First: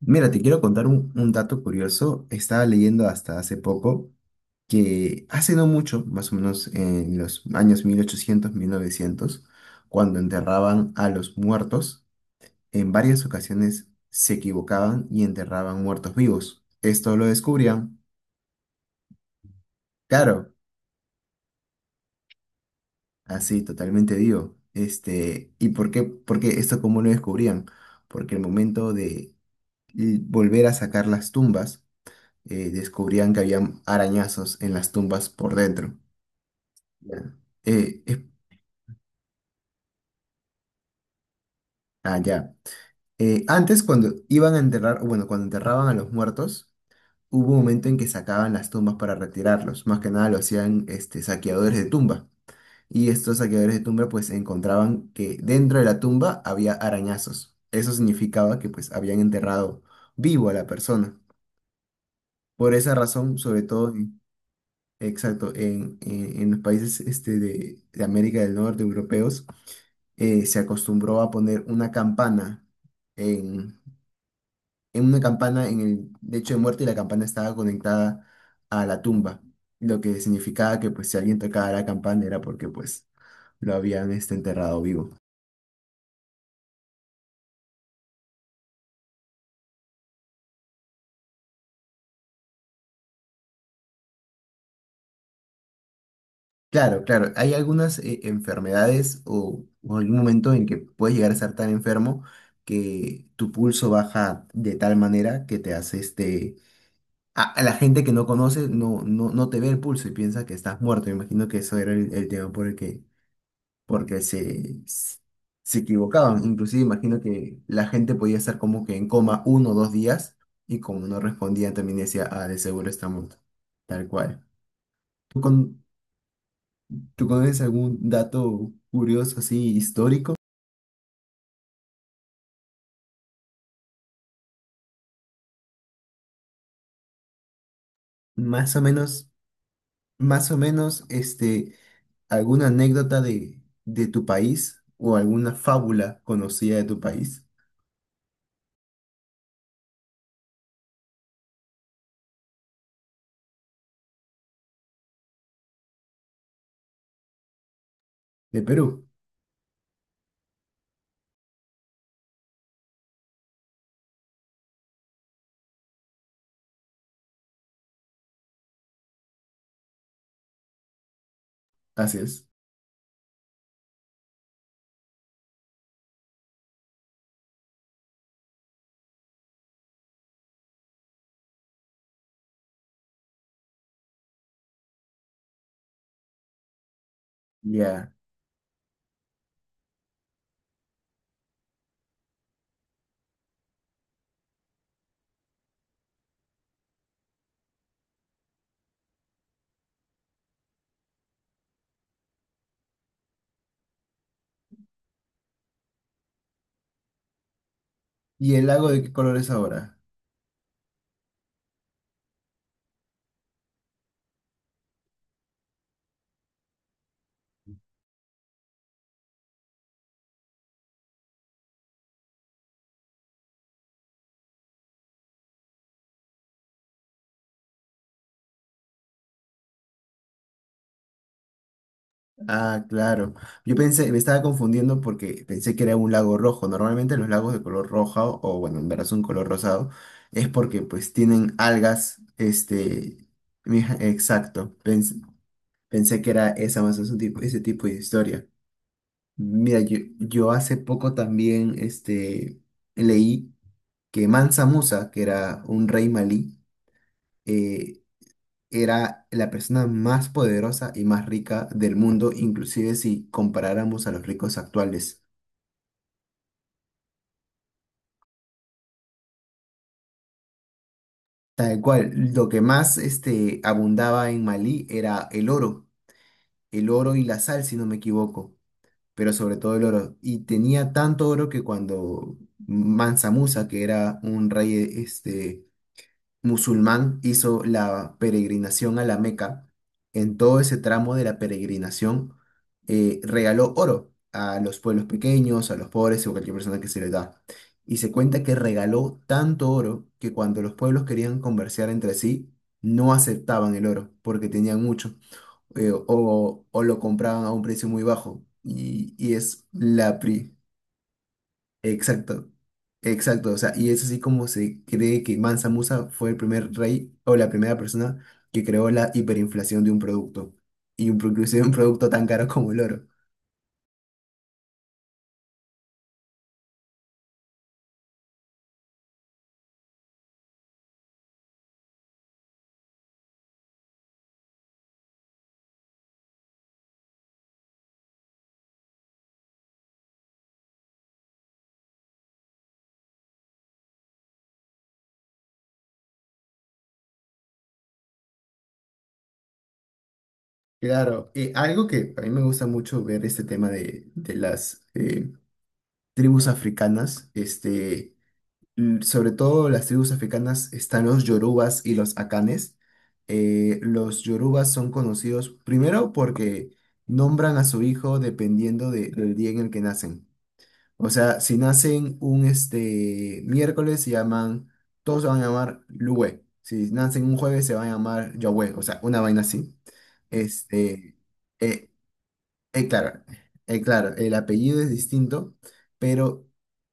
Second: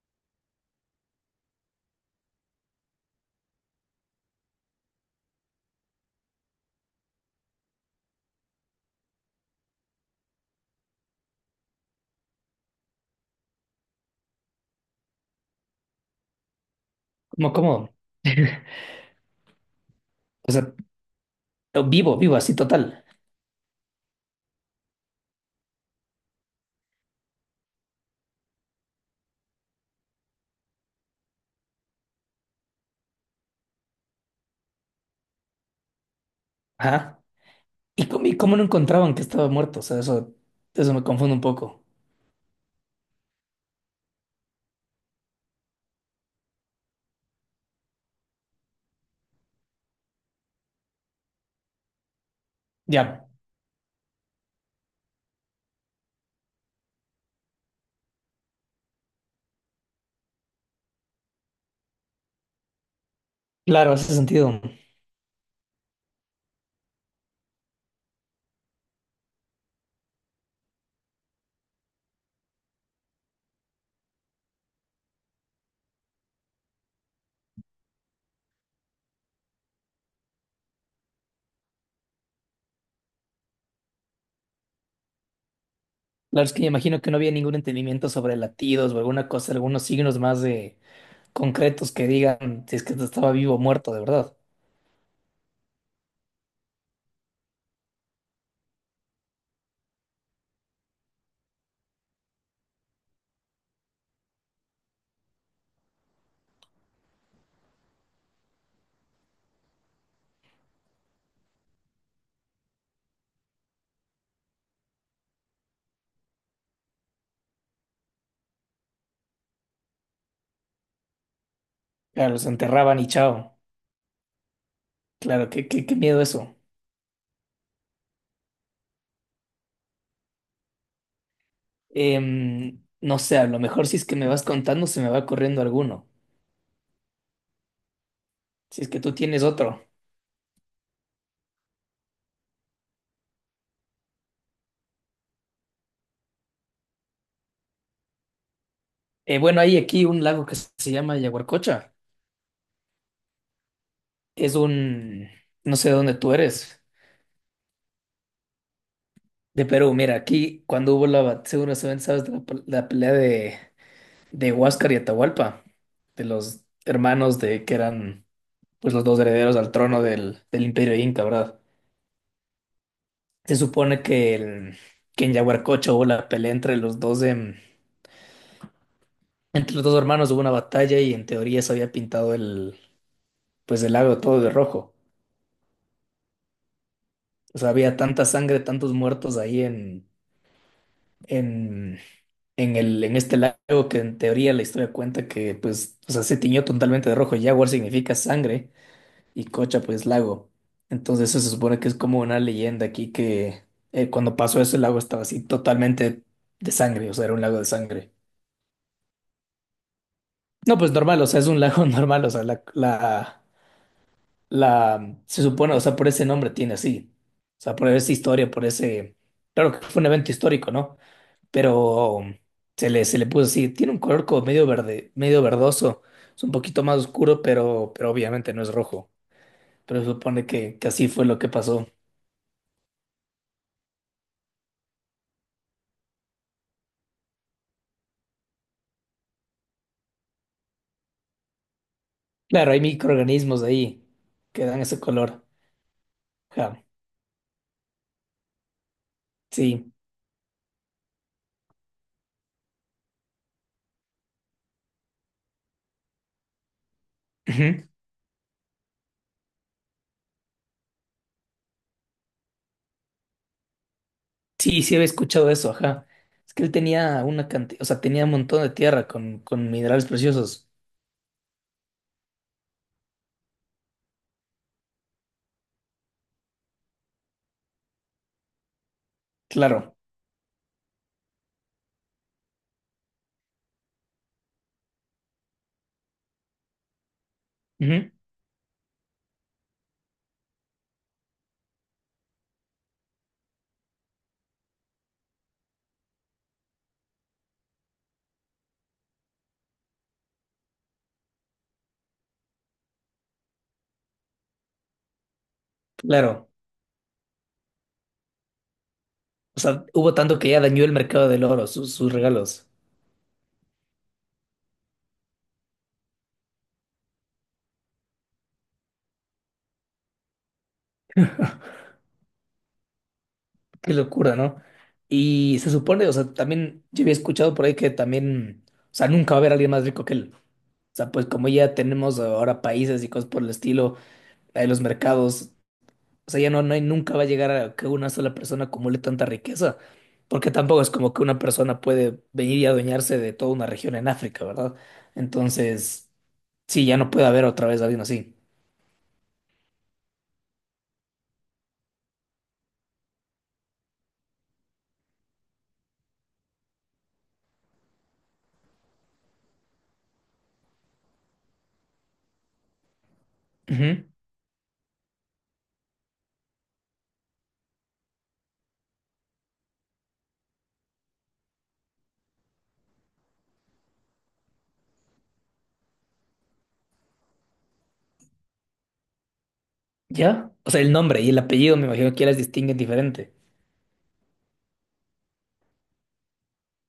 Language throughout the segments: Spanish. Mira, te quiero contar un dato curioso. Estaba leyendo hasta hace poco que hace no mucho, más o menos en los años 1800 1900, cuando enterraban a los muertos, en varias ocasiones se equivocaban y enterraban muertos vivos. Esto lo Como cómodo. descubrían, claro, O sea, vivo, vivo, así total. así totalmente vivo. ¿Y por qué esto cómo lo descubrían? Porque el momento de volver a sacar las tumbas, descubrían que había arañazos en las tumbas por dentro. Ya. Ajá. Eh, ¿Y es- cómo no encontraban que estaba muerto? O sea, eso me confunde un poco. ah, ya. Antes, cuando iban a enterrar, o bueno, cuando enterraban a los muertos, hubo un momento en que sacaban las tumbas para retirarlos. Más que nada lo hacían saqueadores de tumba. Y Ya, estos saqueadores de tumba pues encontraban que dentro de la tumba había arañazos. Eso significaba que pues habían enterrado vivo a la persona. Por esa razón, sobre claro, todo. hace sentido. Exacto, en, en los países de América del Norte, europeos, se acostumbró a poner una campana en, en una campana en el lecho de muerte y la campana estaba conectada a la tumba, lo que significaba que pues si alguien tocaba la campana era porque pues lo habían enterrado vivo. Claro, es que me imagino que no había ningún entendimiento sobre latidos o alguna cosa, algunos signos más de concretos que digan si es que estaba vivo o muerto, de verdad. Claro, claro, hay algunas enfermedades o algún momento en que puedes llegar a estar tan enfermo que tu pulso baja de tal manera que te hace a la gente que no conoce no te ve el pulso y piensa que estás muerto. Me imagino que eso era el tema por el que porque se equivocaban. Inclusive imagino que la gente podía estar como que en coma uno o dos días y como no respondían también decía, Claro, ah, los de seguro enterraban y está muerto. chao. Tal cual. ¿Tú, Claro, qué, con, qué, qué miedo eso. Tú conoces algún dato curioso así histórico? No sé, a lo mejor si es que me vas contando se me va corriendo alguno. Más Si o es que tú menos, tienes otro. Más o menos, alguna anécdota de tu país o alguna fábula conocida de tu país, Bueno, hay aquí un lago que se llama Yaguarcocha es un, no sé de dónde tú eres, de Perú. de Perú. Mira, aquí cuando hubo seguro sabes, de la pelea de Huáscar y Atahualpa, de los hermanos de que eran pues los dos herederos al trono del Imperio Inca, ¿verdad? Así es. Se supone que en Yaguarcocho hubo la pelea entre los dos, entre los dos hermanos hubo una batalla y en teoría se había pintado pues el lago todo de rojo. O sea, había Ya. tanta sangre, tantos muertos ahí en, en este lago que en teoría la historia cuenta que pues, o sea, se tiñó totalmente de rojo. Jaguar significa sangre y Cocha pues lago. Entonces eso se supone que es como una leyenda aquí que cuando pasó eso el lago estaba así totalmente de sangre, o sea, era un lago de sangre. ¿Y el lago de qué color es ahora? No, pues normal, o sea, es un lago normal, o sea, se supone, o sea, por ese nombre tiene así, o sea, por esa historia, por ese, claro que fue un evento histórico, ¿no? Pero se le puso así. Tiene un color como medio verde, medio verdoso. Es un poquito más oscuro, pero obviamente no es rojo. Pero se supone que así fue lo que pasó. Ah, claro. Yo pensé, me estaba confundiendo porque pensé que era un lago rojo. Normalmente los lagos de color roja bueno, en verdad son color rosado, es porque pues tienen algas, Claro, hay microorganismos ahí que exacto. dan ese color. Pensé que era esa Ajá, más o menos un tipo, ese tipo de historia. Mira, sí. yo hace poco también, leí que Mansa Musa, que era un rey malí, Ujú. eh, era la persona más poderosa y más rica del mundo, inclusive si comparáramos a los ricos Sí, sí había actuales. escuchado eso, ajá. Es que él tenía una cantidad, o sea, tenía un montón de tierra con minerales preciosos. Tal cual, lo que más abundaba en Malí era el oro y la sal, si no me equivoco, pero sobre todo el Claro. oro. Y tenía tanto oro que cuando Mansa Musa, que era un rey este, musulmán hizo Ujú. la peregrinación a la Meca, en todo ese tramo de la peregrinación regaló oro a los pueblos pequeños, a los pobres o cualquier persona que se le da. Y se cuenta que regaló tanto oro que cuando los pueblos querían conversar entre sí, no aceptaban el oro porque tenían mucho Claro. o lo compraban a un precio muy bajo. O sea, hubo tanto que ya dañó el mercado del oro, sus Exacto, regalos. exacto, o sea, y es así como se cree que Mansa Musa fue el primer rey o la primera persona que creó la hiperinflación de un producto, inclusive un producto tan caro como el oro. Qué locura, ¿no? Y se supone, o sea, también yo había escuchado por ahí que también, o sea, nunca va a haber alguien más rico que él. O sea, pues como ya tenemos ahora países y cosas por el estilo, hay los mercados, o sea, ya no, no hay, nunca va a llegar a que una sola persona acumule tanta riqueza, porque tampoco es como que una persona puede venir y adueñarse de toda una región en África, ¿verdad? Entonces, sí, ya no puede haber otra vez alguien así. Claro, y algo que a mí me gusta mucho ver este tema de las tribus africanas, sobre todo las tribus africanas están los yorubas y los akanes. Ujú. Los yorubas son conocidos primero porque nombran a su hijo dependiendo del día en el que nacen. O sea, si nacen un miércoles, se llaman, todos se van a llamar Luwe. Si nacen un jueves, se van a llamar Yahweh, o sea, una vaina así. ¿Ya? O sea, el Este, nombre y el apellido eh, me imagino que ya las distinguen claro, diferente, claro, el apellido es distinto, pero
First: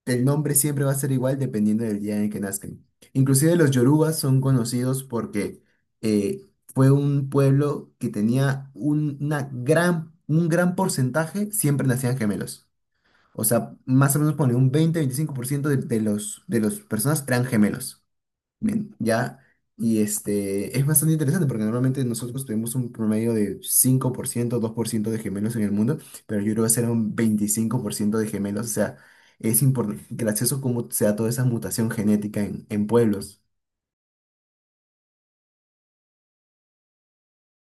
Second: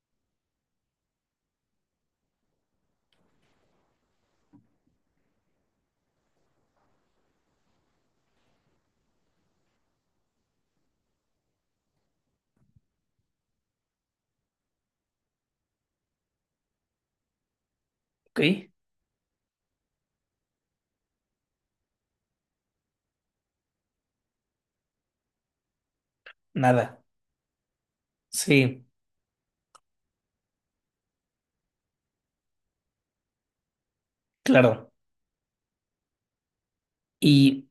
el nombre siempre va a ser igual dependiendo del día en el que nazcan. Inclusive los yorubas son conocidos porque eh, fue un pueblo que tenía un gran porcentaje, siempre nacían gemelos. O sea, más o menos pone un 20-25% de las personas eran gemelos. ¿ok? Bien, ya, y es bastante interesante porque normalmente nosotros tuvimos un promedio de 5% 2% de gemelos en el mundo, pero yo creo que será Nada. un 25% de gemelos, o Sí. sea, es importante, gracioso cómo se da toda esa mutación genética en pueblos. Claro. Y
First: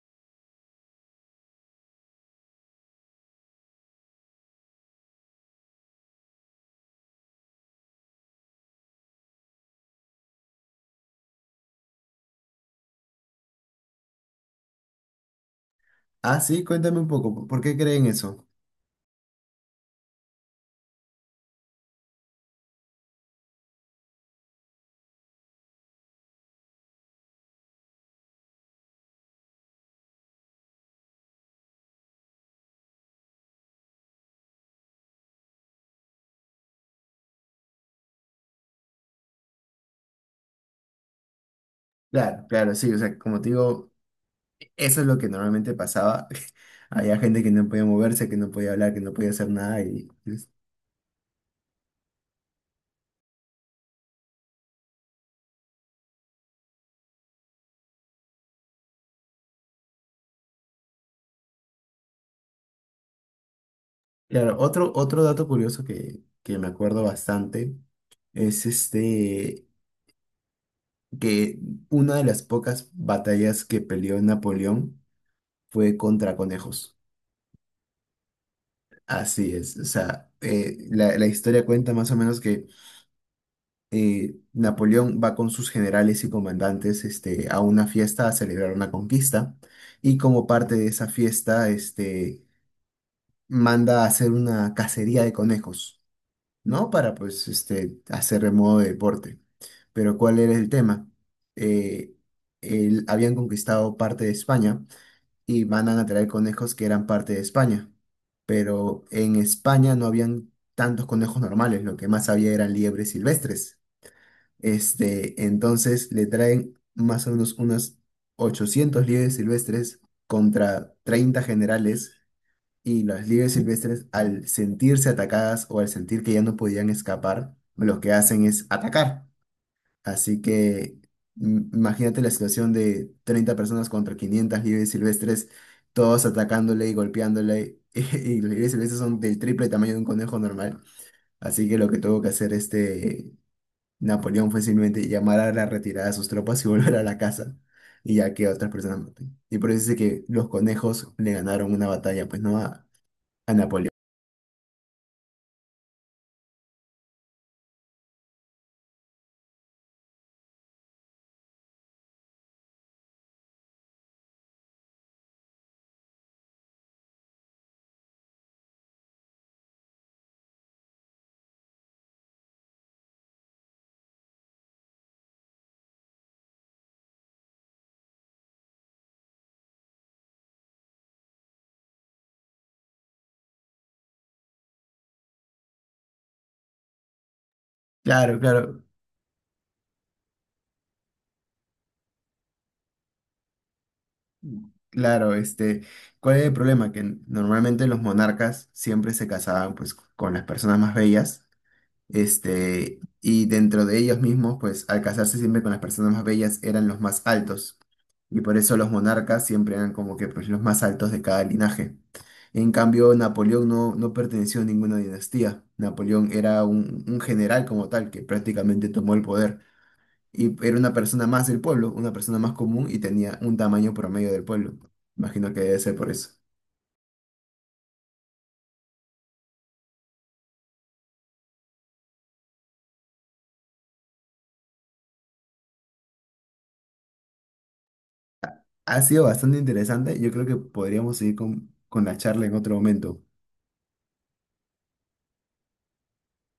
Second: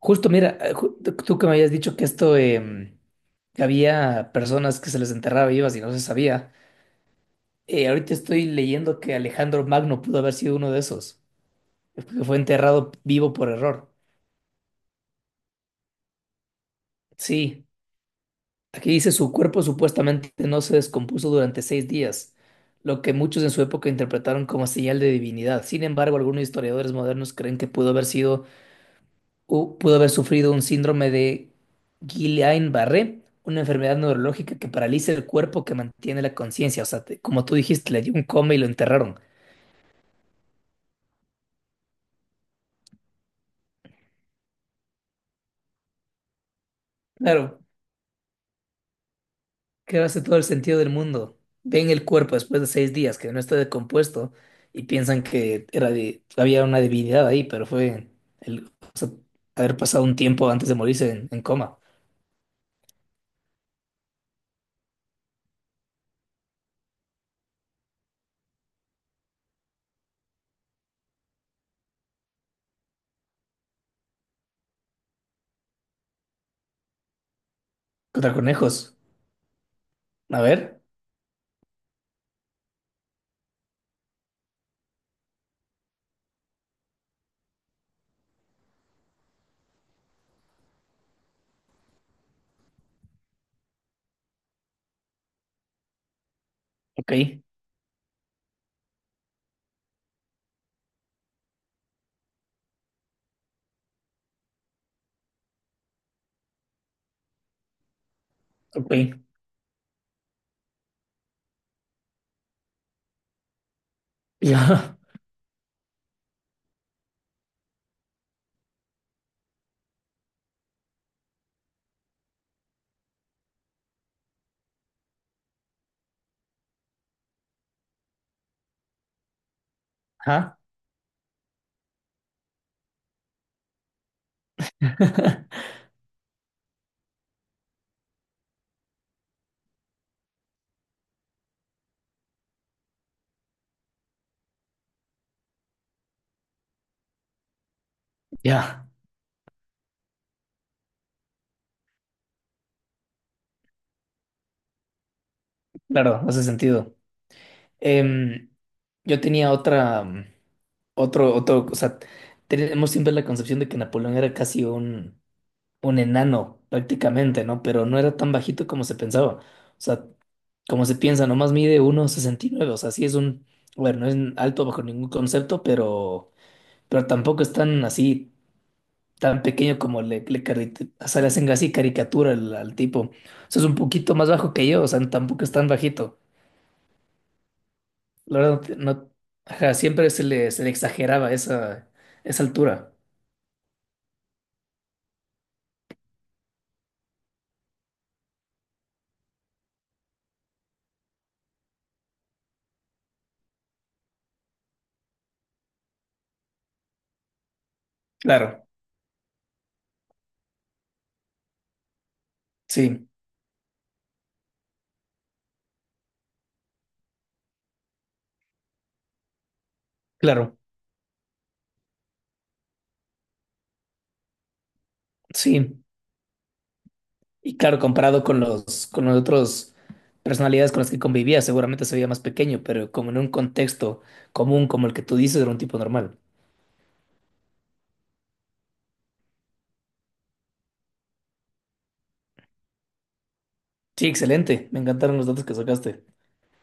justo, mira, tú que me habías dicho que esto, que había personas que se les enterraba vivas y no se sabía, ahorita estoy leyendo que Alejandro Magno pudo haber sido uno de esos, que fue enterrado vivo por error. Ah, sí, cuéntame un poco, ¿por Sí, qué creen eso? aquí dice su cuerpo supuestamente no se descompuso durante 6 días, lo que muchos en su época interpretaron como señal de divinidad. Sin embargo, algunos historiadores modernos creen que pudo haber sufrido un síndrome de Guillain-Barré, una enfermedad neurológica que paraliza el cuerpo que mantiene la conciencia. O sea, como tú dijiste, le dio un coma y lo enterraron. Claro, claro, sí, o sea, como te digo, eso es lo que normalmente pasaba. Había gente que Claro, no podía moverse, que no podía hablar, que no podía hacer nada que y... hace todo el sentido del mundo. Ven el cuerpo después de 6 días que no está decompuesto y piensan que era de, había una debilidad ahí, pero fue el, o sea, haber pasado un tiempo antes de morirse en coma. Claro, otro dato curioso que me acuerdo bastante es que una de las pocas batallas que peleó Napoleón fue contra conejos. Contra conejos. Así es, o sea, A ver, la historia cuenta más o menos que Napoleón va con sus generales y comandantes a una fiesta a celebrar una conquista y como parte de esa fiesta manda a hacer una cacería de conejos, ¿no? ok, Para pues hacer de modo de deporte. Pero ¿cuál era el tema? Eh, Habían conquistado parte de España y mandan a traer conejos que eran parte de España. ok. Pero en España no habían tantos conejos normales, lo que más había eran liebres silvestres. Ya, Entonces le traen más o menos unas 800 liebres silvestres contra 30 generales y las liebres silvestres al sentirse atacadas o al sentir que ya no podían escapar, lo que hacen es atacar. Así ajá, que imagínate la situación de 30 personas contra 500 liebres silvestres, todos atacándole y golpeándole. Y, los liebres silvestres son del triple tamaño de un conejo normal. Así que lo que tuvo que hacer Napoleón fue simplemente llamar a la retirada de sus tropas y volver a la casa. Y ya que otras ya, personas maten. Y por eso dice que los conejos le ganaron una batalla, pues no a, a Napoleón. claro, hace sentido. Em, yo tenía otra, o sea, tenemos siempre la concepción de que Napoleón era casi un enano, prácticamente, ¿no? Pero no era tan bajito como se pensaba. O sea, como se piensa, nomás mide uno sesenta y nueve. O sea, sí es un, bueno, no es alto bajo ningún concepto, pero tampoco es tan así, tan pequeño como o sea, le hacen así caricatura al tipo. O sea, es un poquito más bajo que yo, o sea, tampoco es tan bajito. La Claro, verdad, claro. no, ajá, siempre se le exageraba esa altura. Claro, ¿cuál es el problema? Que normalmente los monarcas siempre se casaban pues con las personas más bellas, y dentro de ellos mismos, pues al casarse siempre con las personas más bellas eran los más altos, y por Claro, eso los monarcas siempre eran como que pues los más altos de cada linaje. En sí, cambio, Napoleón no perteneció a ninguna dinastía. Napoleón era un general como tal que prácticamente tomó el poder. Y claro, era una persona más del pueblo, una persona más común y tenía un tamaño promedio del pueblo. Imagino que debe sí. ser por eso. Y claro, comparado con los, otros personalidades con las que convivía, seguramente se veía más pequeño, pero como en un contexto común como el que tú dices, era un tipo normal. Ha sido bastante interesante. Yo creo que podríamos seguir con la charla en otro momento. Sí, excelente. Me encantaron los datos que sacaste.